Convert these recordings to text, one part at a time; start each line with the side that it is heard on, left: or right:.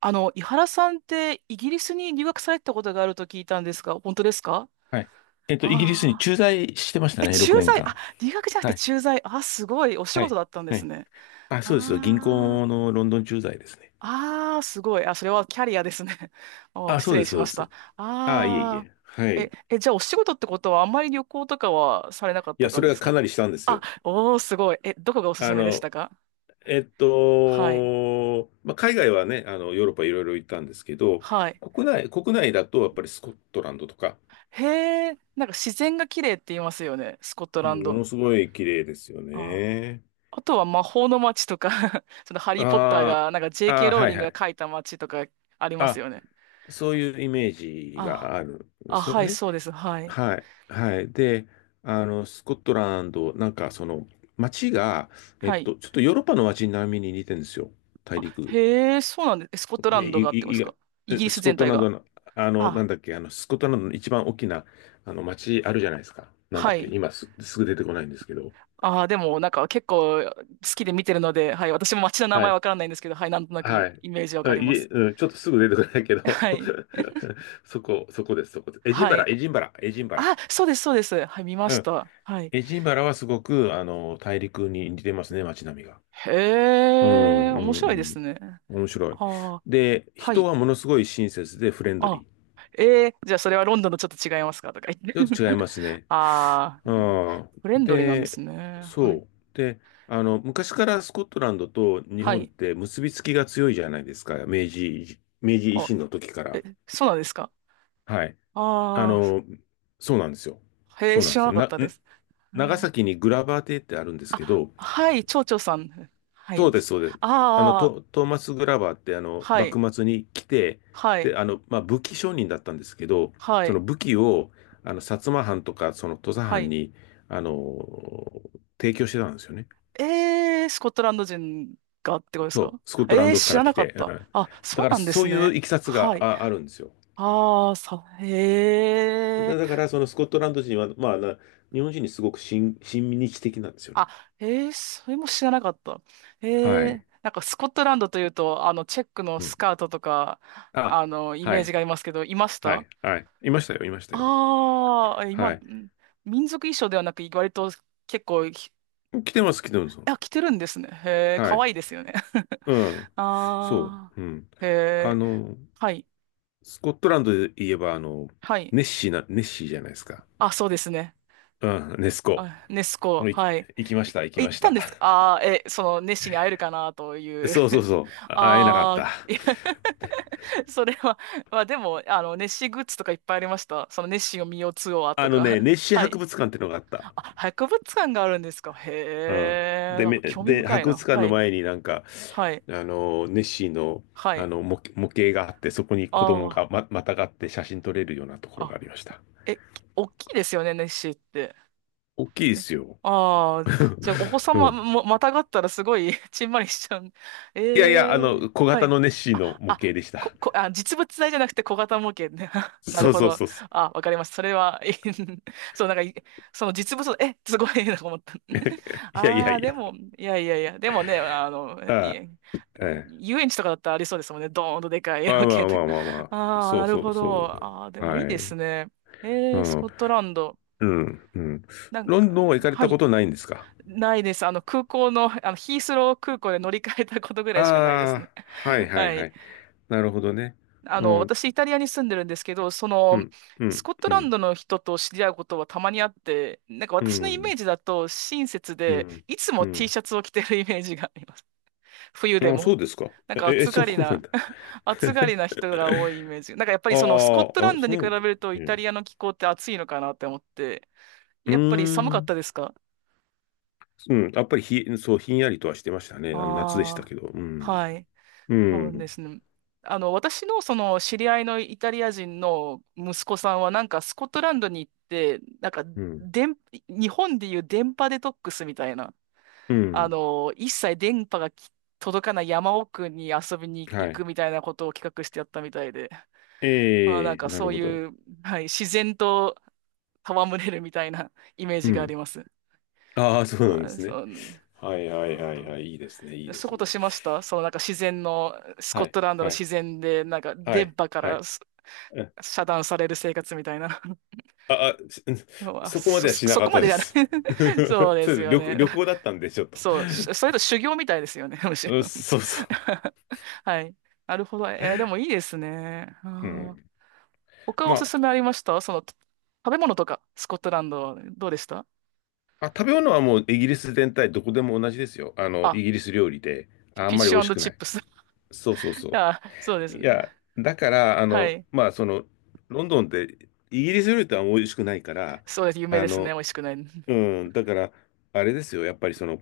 right: 井原さんってイギリスに留学されてたことがあると聞いたんですが、本当ですか？
left: はい。イギリスに
right: ああ
left: 駐在してました
right: ー。え、
left: ね、6
right: 駐
left: 年
right: 在、あ、
left: 間。
right: 留学じゃなく
left: は
right: て
left: い。
right: 駐在。あ、すごい。お仕
left: は
right: 事
left: い。
right: だったんで
left: は
right: す
left: い。
right: ね。
left: あ、そうです。銀
right: ああ。
left: 行のロンドン駐在ですね。
right: ああ、すごい。あ、それはキャリアですね。お、
left: あ、
right: 失
left: そう
right: 礼
left: です、
right: し
left: そう
right: ま
left: で
right: した。
left: す。あ、いえい
right: ああ。
left: え。はい。
right: え、
left: い
right: え、じゃあお仕事ってことはあんまり旅行とかはされなかった
left: や、そ
right: 感
left: れ
right: じで
left: が
right: す
left: か
right: か？
left: なりしたんです
right: あ、
left: よ。
right: おー、すごい。え、どこがおすす
left: あ
right: めでし
left: の、
right: たか？はい。
left: まあ、海外はね、ヨーロッパいろいろ行ったんですけど、
right: はい。
left: 国内だとやっぱりスコットランドとか、
right: へえ、なんか自然が綺麗って言いますよね。スコット
left: う
right: ラン
left: んも
right: ド。
left: のすごい綺麗ですよ
right: あ
left: ね。
right: あとは魔法の街とか そのハリー・ポッター
left: あー
right: が、なんか JK
left: あ、ー、
right: ロー
left: はい
right: リン
left: は
right: グが
left: い。
right: 書いた街とかあります
left: あ、
right: よね。
left: そういうイメージが
right: あ、
left: あるんで
right: あ、
left: すよ
right: はい、
left: ね。
right: そうです。はい。
left: はい、はい。で、スコットランド、なんか街が、
right: はい。
left: ちょっとヨーロッパの街並みに似てるんですよ。大陸。
right: へえ、そうなんです。えスコットラ
left: い、
right: ンドがあってま
left: い、い
right: すか？イギ
left: え
right: リス
left: スコッ
right: 全
left: ト
right: 体
left: ラン
right: が。
left: ドの、な
right: あ、
left: んだっけ、スコットランドの一番大きな、あの、街あるじゃないですか。なんだ
right: は
left: っけ、
right: い。
left: すぐ出てこないんですけど。
right: あー、でもなんか結構好きで見てるので、はい。私も街の名
left: は
right: 前
left: い、
right: わからないんですけど、はい。なんとなく
left: は
right: イ
left: い。
right: イメージわか
left: あ
right: り
left: い
right: ま
left: え、
right: す。
left: うん、ちょっとすぐ出てこないけ ど
right: はい。
left: そこです、そこです。エジン
right: は
left: バラ、
right: い。
left: エジンバラ、エジンバラ。
right: あ、そうです、そうです。はい、見ま
left: う
right: し
left: ん。
right: た。はい。
left: エジンバラはすごく、大陸に似てますね、街並みが。
right: へ
left: うん、
right: え、
left: う
right: 面
left: ん、う
right: 白いです
left: ん。
right: ね。
left: 面白い。
right: ああ、
left: で、
right: は
left: 人
right: い。
left: はものすごい親切でフレンド
right: あ、
left: リ
right: えー、じゃあそれはロンドンとちょっと違いますかとか言っ
left: ー。ちょっと違い
right: て。
left: ますね。
right: ああ、うん
left: ああ
right: フレンドリーなんで
left: で、
right: すね。はい。
left: そう。で、昔からスコットランドと日
right: は
left: 本っ
right: い。
left: て結びつきが強いじゃないですか。明治維
right: あ、
left: 新の時から。
right: え、そうなんですか？
left: はい。あ
right: ああ
left: の、そうなんですよ。
right: へえ、
left: そうなん
right: 知
left: で
right: ら
left: す
right: な
left: よ。
right: かったです。う
left: 長
right: ん
left: 崎にグラバー邸ってあるんですけ
right: あ、
left: ど、
right: はい、蝶々さん。は
left: そう
right: い。
left: です、そうです。
right: ああ、
left: トーマス・グラバーって、
right: はい、
left: 幕末に来て、
right: はい、
left: で、まあ、武器商人だったんですけど、
right: は
left: その
right: い、
left: 武器を、薩摩藩とか、その土佐
right: は
left: 藩
right: い。
left: に、あの、提供してたんですよね。
right: えー、スコットランド人がってことですか？
left: そう、スコットラン
right: えー、
left: ドか
right: 知
left: ら
right: ら
left: 来
right: なかっ
left: て。う
right: た。
left: ん、
right: あ、
left: だ
right: そう
left: から、
right: なんで
left: そ
right: す
left: ういう
right: ね。
left: いきさつ
right: は
left: が
right: い。
left: あ、あるんですよ。
right: ああ、さ、へ
left: だ、
right: え。
left: だから、そのスコットランド人は、まあ、日本人にすごく親日的なんですよね。
right: あ、えー、それも知らなかった。え
left: は
right: ー、
left: い。
right: なんかスコットランドというと、チェックの
left: う
right: ス
left: ん。
right: カートとか、
left: あ、
right: イ
left: は
right: メージ
left: い。
right: がありますけど、いまし
left: は
right: た
left: い。はい。いましたよ、いましたよ。
right: ああー、今、
left: はい。
right: ん民族衣装ではなく、割と結構、ひ
left: 来てます、来てます。
right: あ、着てるんですね。へえ、
left: は
right: かわ
left: い。
right: いいですよね。
left: うん。そ
right: ああ、
left: う。うん。
right: へ
left: あ
right: え、
left: の、
right: はい、
left: スコットランドで言えば、
right: はい。
left: ネッシーじゃないですか。
right: あ、そうですね。
left: うん、ネスコ。
right: あ、ネス
left: も
right: コ、
left: う
right: はい。
left: 行きま
right: い
left: した、行き
right: え
left: ま
right: 行っ
left: し
right: たん
left: た。
right: ですか？ ああー、え、その、ネッシーに会えるかなという。
left: そうそう そう。あ会えなかっ
right: ああ、
left: た。
right: いや それは、まあでも、ネッシーグッズとかいっぱいありました。その、ネッシーを見ようツアー
left: あ
right: と
left: のね、
right: か。
left: ネッ シー
right: は
left: 博
right: い。
left: 物館ってのがあった。
right: あ、博物館があるんですか？へ
left: うん。
right: え、
left: で、
right: なんか興味深い
left: 博物
right: な。
left: 館
right: は
left: の
right: い。
left: 前になんか、
right: はい。
left: あの、ネッシーの、
right: はい。
left: 模型があって、そこに子供
right: あ
left: がまたがって写真撮れるようなとこ
right: あ、
left: ろが
right: あ、
left: ありました。
right: え、き大きいですよね、ネッシーって。
left: 大きいで
right: え
left: すよ。
right: ああ、じゃあ、お子
left: う
right: 様
left: ん。
right: も、またがったらすごい ちんまりしちゃう。
left: いやいや、
right: ええ
left: 小
right: は
left: 型
right: い。
left: のネッシーの
right: あ、
left: 模
right: あ、
left: 型でした。
right: あ、実物大じゃなくて小型模型ね。なる
left: そう
right: ほ
left: そう
right: ど。
left: そうそ
right: あ、わかりますそれは、いい そう、なんかい、その実物、え、すごい なと思った。
left: う。いやいや
right: ああ、
left: い
right: で
left: や。
right: も、いやいやいや、でもね、い
left: あ
right: え、
left: あ、え
right: え
left: え。
right: 遊園地とかだったらありそうですもんね。ドーンとでかい 模
left: まあま
right: 型
left: あま
right: と
left: あ
right: か。
left: まあまあ。
right: ああ、
left: そ
right: な
left: う
right: る
left: そう
right: ほ
left: そ
right: ど。
left: う。
right: ああ、でも
left: は
right: いい
left: い。
right: ですね。
left: う
right: ええス
left: ん。
right: コットランド。
left: うん。うん。
right: なん
left: ロン
right: か
left: ドンは
right: ね、
left: 行かれ
right: は
left: たこ
right: い。
left: とないんですか？
right: ないです。空港の、ヒースロー空港で乗り換えたことぐらいしかないですね。
left: ああ、はい はい
right: は
left: は
right: い。
left: い。なるほどね。うん。
right: 私、イタリアに住んでるんですけど、そ
left: う
right: の、
left: ん。う
right: ス
left: ん。
right: コット
left: う
right: ランド
left: ん。
right: の人と知り合うことはたまにあって、なんか
left: う
right: 私のイメ
left: ん。
right: ージだと親切
left: う
right: で、
left: ん。
right: いつ
left: う
right: も T
left: ん。
right: シャツを着てるイメージがあります。冬で
left: ああ、
right: も。
left: そうですか。
right: なんか
left: え、
right: 暑
left: そ
right: が
left: う
right: り
left: なん
right: な、
left: だ。
right: 暑がりな 人が多いイメージ。なんかやっぱ
left: あ
right: りそのスコットラ
left: あ、あ、
right: ンド
left: そ
right: に比
left: う。
right: べると
left: う
right: イタ
left: ん。
right: リアの気候って暑いのかなって思って、
left: う
right: やっぱり寒
left: ー
right: かっ
left: ん。
right: たですか？
left: うん。やっぱりそう、ひんやりとはしてましたね。あの夏でした
right: ああ
left: けど。う
right: ー、
left: ん。
right: はい。
left: う
right: そう
left: ん。
right: ですね。私のその知り合いのイタリア人の息子さんはなんかスコットランドに行って、なんか
left: うん。
right: 電、日本でいう電波デトックスみたいな、
left: うん。
right: 一切電波がき届かない山奥に遊びに
left: は
right: 行
left: い。
right: くみたいなことを企画してやったみたいで、まあ、な
left: え
right: ん
left: え、
right: か
left: な
right: そ
left: る
right: う
left: ほど。
right: いう、はい、自然と戯れるみたいな イメー
left: う
right: ジがあり
left: ん。
right: ます。
left: ああ、そうなんで
right: はい
left: す
right: そ
left: ね。
right: う、
left: はいはいはい
right: あ
left: はい。いいですね。いい
right: ー
left: で
right: そういう
left: す
right: こと
left: ね。
right: しましたそのなんか自然の、スコッ
left: はい。
right: トランドの
left: は
right: 自
left: い。
right: 然で、なんか
left: は
right: 電
left: い。
right: 波か
left: は
right: ら
left: い。
right: す
left: うん
right: 遮断される生活みたいな
left: あ、あ、し
right: のは、
left: そこまでは
right: そ
left: しな
right: そ
left: か
right: こ
left: っ
right: ま
left: た
right: で
left: で
right: じゃない
left: す。ち ょ
right: そう
left: っ
right: です
left: と
right: よね。
left: 旅行だったんで、ちょっと。
right: そう、しそれと修行みたいですよね、むしろ
left: うんそうそう。
right: はい。なるほど。えーでもいいですね。あ
left: う
right: ー
left: ん。
right: 他
left: ま
right: おす
left: あ、
right: すめありましたその、食べ物とか、スコットランド、どうでした？
left: あ、食べ物はもうイギリス全体どこでも同じですよ。イ
right: あ、
left: ギリス料理で。あ
right: フィ
left: ん
right: ッ
left: まり
right: シ
left: 美味し
right: ュ
left: く
right: チ
left: な
right: ッ
left: い。
right: プス。
left: そうそう そ
right: あ、そうで
left: う。
right: す
left: い
right: ね。
left: や、だから、
right: はい。
left: まあ、ロンドンってイギリス料理とは美味しくないから、
right: そうです。有名
left: あ
right: ですね。
left: の、
right: 美味しくない。
left: う ん、だから、あれですよ、やっぱり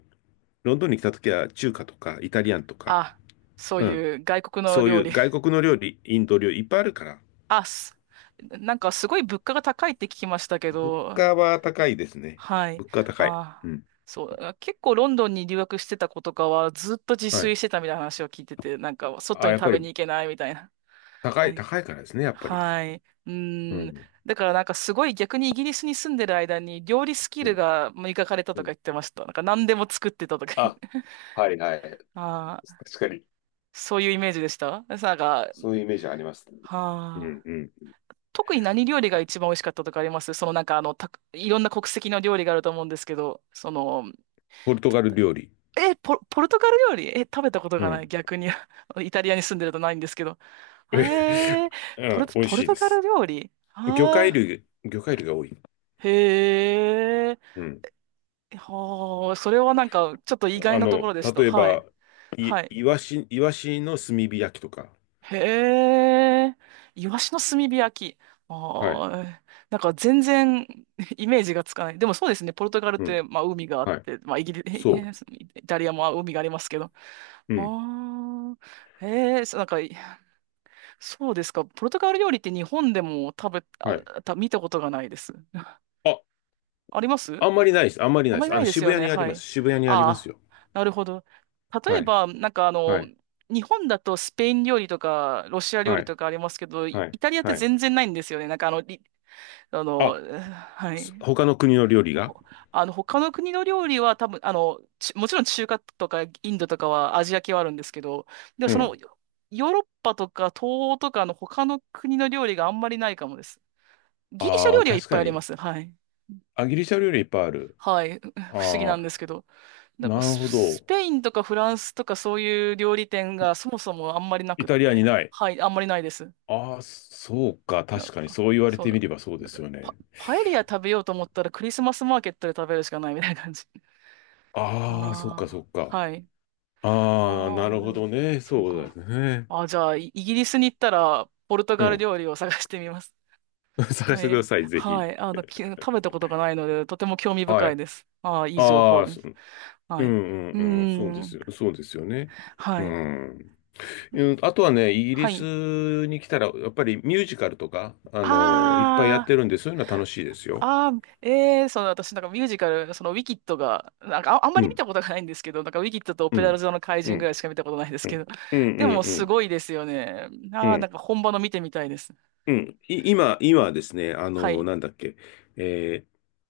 left: ロンドンに来た時は中華とかイタリアンとか、
right: あ、そう
left: うん、
right: いう外国の
left: そうい
right: 料
left: う
right: 理。
left: 外国の料理、インド料理いっぱいあるから、
right: あ、すなんかすごい物価が高いって聞きましたけ
left: 物
right: ど、
left: 価は高いですね。
right: はい。
left: 物価は高い。
right: あ
left: う
right: あ、
left: ん。
right: そう。あ結構ロンドンに留学してた子とかはずっと自
left: は
right: 炊
left: い。
right: してたみたいな話を聞いてて、なんか外
left: あ、
right: に
left: やっぱ
right: 食べに
left: り
right: 行けないみたいな。はい。
left: 高いからですね、やっぱり。
right: はい。う
left: う
right: ーん。
left: ん。
right: だからなんかすごい逆にイギリスに住んでる間に料理スキ
left: う
right: ル
left: ん
right: が磨かれた
left: う
right: と
left: ん
right: か言ってました。なんか何でも作ってたとか言っ
left: あ、
right: て。
left: はいはい。
right: ああ、
left: 確かに。
right: そういうイメージでした。なんか、
left: そういうイメージあります。う
right: は
left: ん
right: あ。
left: うん。
right: 特に何料理が一番美味しかったとかあります？そのなんかあの、た、いろんな国籍の料理があると思うんですけど、その、
left: ポルトガル料理。
right: え、ポルトガル料理え、食べたこと
left: う
right: がな
left: ん。
right: い。逆に。イタリアに住んでるとないんですけど。えー、
left: うん、美味
right: ポル
left: しい
right: ト
left: で
right: ガル
left: す。
right: 料理ああ
left: 魚介類が多い。
right: ー、へえ。
left: うん。
right: はあ、それはなんか、ちょっと意外なところでした。
left: 例え
right: はい。
left: ば、い、
right: はい。
left: イワシ、イワシの炭火焼きとか。
right: へえ。イワシの炭火焼き。
left: はい。
right: ああ、なんか全然 イメージがつかない。でもそうですね。ポルトガルっ
left: うん。
right: て、まあ海があっ
left: はい。
right: て、まあイギリ、
left: そう。
right: イタリアも海がありますけど。
left: うん。
right: ああ、へえ、そうなんか、そうですか。ポルトガル料理って日本でも食べ、
left: はい。
right: あ、た、見たことがないです。
left: あ、
right: あります
left: あんまりないです。あんまり
right: あ
left: ない
right: ん
left: で
right: まり
left: す。
right: ないです
left: 渋
right: よ
left: 谷
right: ね。
left: にあり
right: は
left: ます。
right: い。
left: 渋谷にあります
right: ああ、
left: よ。
right: なるほど。例
left: は
right: え
left: い。
right: ば、なんかあの、
left: はい。
right: 日本だとスペイン料理とかロシア料
left: は
right: 理
left: い。
right: とかありますけど、イ
left: はい。
right: イタリアって
left: はい。
right: 全然ないんですよね。なんかあの、りあの、
left: あ、
right: はい。
left: 他の国の料理が
right: ほ他の国の料理は多分、ちもちろん中華とかインドとかはアジア系はあるんですけど、でも
left: う
right: その、
left: ん。
right: ヨーロッパとか東欧とかの他の国の料理があんまりないかもです。ギリシャ
left: あ
right: 料
left: あ、
right: 理はいっ
left: 確
right: ぱい
left: か
right: ありま
left: に。
right: す。はい。
left: あ、ギリシャ料理いっぱいある。
right: はい。不思議な
left: ああ、
right: んですけど。なんか
left: なるほ
right: ス
left: ど。
right: ペインとかフランスとかそういう料理店がそもそもあんまりな
left: イ
right: くっ
left: タリア
right: て。
left: にない。
right: はい、あんまりないです。
left: ああ、そうか。
right: なん
left: 確かに、
right: か、
left: そう言われ
right: そう
left: て
right: な
left: み
right: の。
left: ればそうで
right: なんか
left: すよね。
right: パエリア食べようと思ったらクリスマスマーケットで食べるしかないみたいな感じ。
left: ああ、そっか、そ
right: あ
left: っ
right: あ、
left: か。
right: はい。
left: ああ、な
right: ああ、
left: る
right: で
left: ほ
right: も、
left: どね。
right: そう
left: そうで
right: か。
left: すね。
right: あーじゃあ、イイギリスに行ったら、ポルト
left: う
right: ガル
left: ん。
right: 料理を探してみます。
left: 探し
right: は
left: てく
right: い。
left: ださい、ぜ
right: は
left: ひ。
right: い。き食べたことがないので、とても興味
left: は
right: 深い
left: い。
right: です。ああ、いい情
left: あ
right: 報
left: あ、
right: で
left: そう
right: す。
left: ん
right: は
left: う
right: い。う
left: んうん。そう
right: ー
left: です
right: ん。
left: よ。そうですよね。う
right: はい。
left: ん。うんあとはね、イギリ
right: はい。
left: スに来たら、やっぱりミュージカルとか、いっぱいやっ
right: あ
left: て
right: ー。
left: るんで、そういうのは楽しいですよ。
right: あー、えー、その私なんかミュージカル、そのウィキッドが、なんかあ、あんま
left: う
right: り見
left: ん、
right: たことがないんですけど、なんかウィキッドとオ
left: う
right: ペラ
left: ん、
right: 座の怪
left: う
right: 人ぐら
left: ん、
right: いしか見たことないです
left: う
right: け
left: ん、
right: ど、
left: うん、う
right: でも
left: ん、う
right: す
left: ん。
right: ごいですよね。
left: う
right: あー、なん
left: ん
right: か本場の見てみたいです。
left: うん。今ですね、
right: はい。
left: なんだっけ、えー、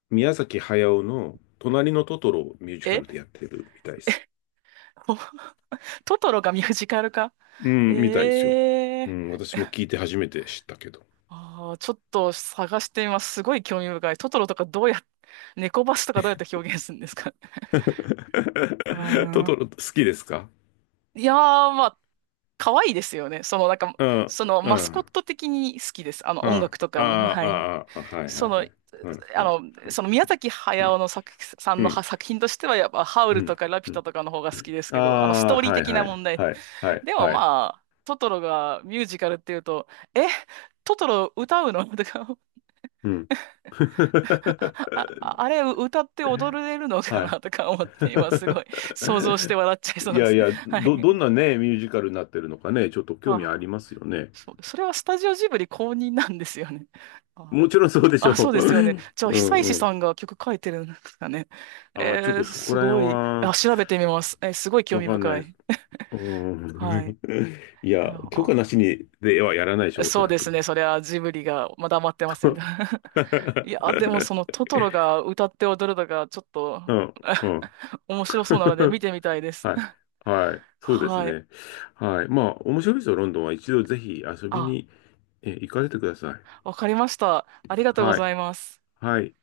left: 宮崎駿の隣のトトロをミュージカ
right: え
left: ルでやってるみたいです。
right: お トトロがミュージカルか。
left: う
right: え
left: ん、みたいですよ。
right: ー。
left: うん、私も聞いて初めて知ったけど。
right: あー、ちょっと探してみます。すごい興味深い。トトロとかどうやっ、猫バスとかどうやって表現するんですか？
left: ト
right: あー
left: トロ好きですか？
right: んいやー、まあ可愛いですよね。その、なんか、
left: うん、
right: その、
left: う
right: マスコッ
left: ん、
right: ト的に好きです。
left: うん、
right: 音
left: あ
right: 楽と
left: あ、
right: かも。はい。
left: ああ、あはいはい
right: そ
left: は
right: の、
left: い。うん、
right: あ
left: うん、
right: の、その、宮崎駿の
left: う
right: 作、さんのは
left: ん、
right: 作品としては、やっぱ、ハウ
left: う
right: ルと
left: ん、
right: かラピ
left: う
right: ュタ
left: ん。
right: とかの方が好きですけど、ス
left: あ
right: ト
left: あ、
right: ーリー
left: はい
right: 的
left: は
right: な
left: い、
right: 問題。
left: はい、は い、
right: でも、
left: はい。
right: まあ、トトロがミュージカルっていうと、え、トトロ歌うのとか、
left: うん。
right: あ、ああれ歌って踊れるのか
left: はい。
right: なとか思って、今すごい想像して 笑っちゃいそう
left: い
right: なんで
left: や
right: す
left: い
right: けど。
left: や、
right: はい。
left: どんなね、ミュージカルになってるのかね、ちょっと興
right: は
left: 味あり
right: あ
left: ますよね。
right: そう、それはスタジオジブリ公認なんですよね。あ、
left: もちろんそ
right: じゃ
left: うでしょ
right: あ、そう
left: う。
right: ですよ
left: う
right: ね。じゃあ、
left: ん
right: 久
left: う
right: 石さ
left: ん。
right: んが曲書いてるんですかね。
left: ああ、ちょっ
right: えー、
left: とそこ
right: す
left: ら
right: ご
left: 辺
right: い。
left: は、
right: あ、調べてみます。えーすごい興
left: わ
right: 味
left: かんない
right: 深
left: です。
right: い。
left: う
right: はい。
left: ん。いや、許可
right: あ、
left: なしにではやらないでしょう、おそ
right: そう
left: ら
right: です
left: く。
right: ね。それはジブリが、まだ待ってませんが。いや、でも そのトトロが歌って踊るのがちょっ
left: う
right: と
left: ん、うん。
right: 面白そうなので見 てみたいです。
left: はい。はい。そうです
right: はい。
left: ね。はい。まあ、面白いですよ、ロンドンは。一度ぜひ遊び
right: あ、
left: に、行かれてください。
right: わかりました。ありがとうご
left: は
right: ざ
left: い。
right: います。
left: はい。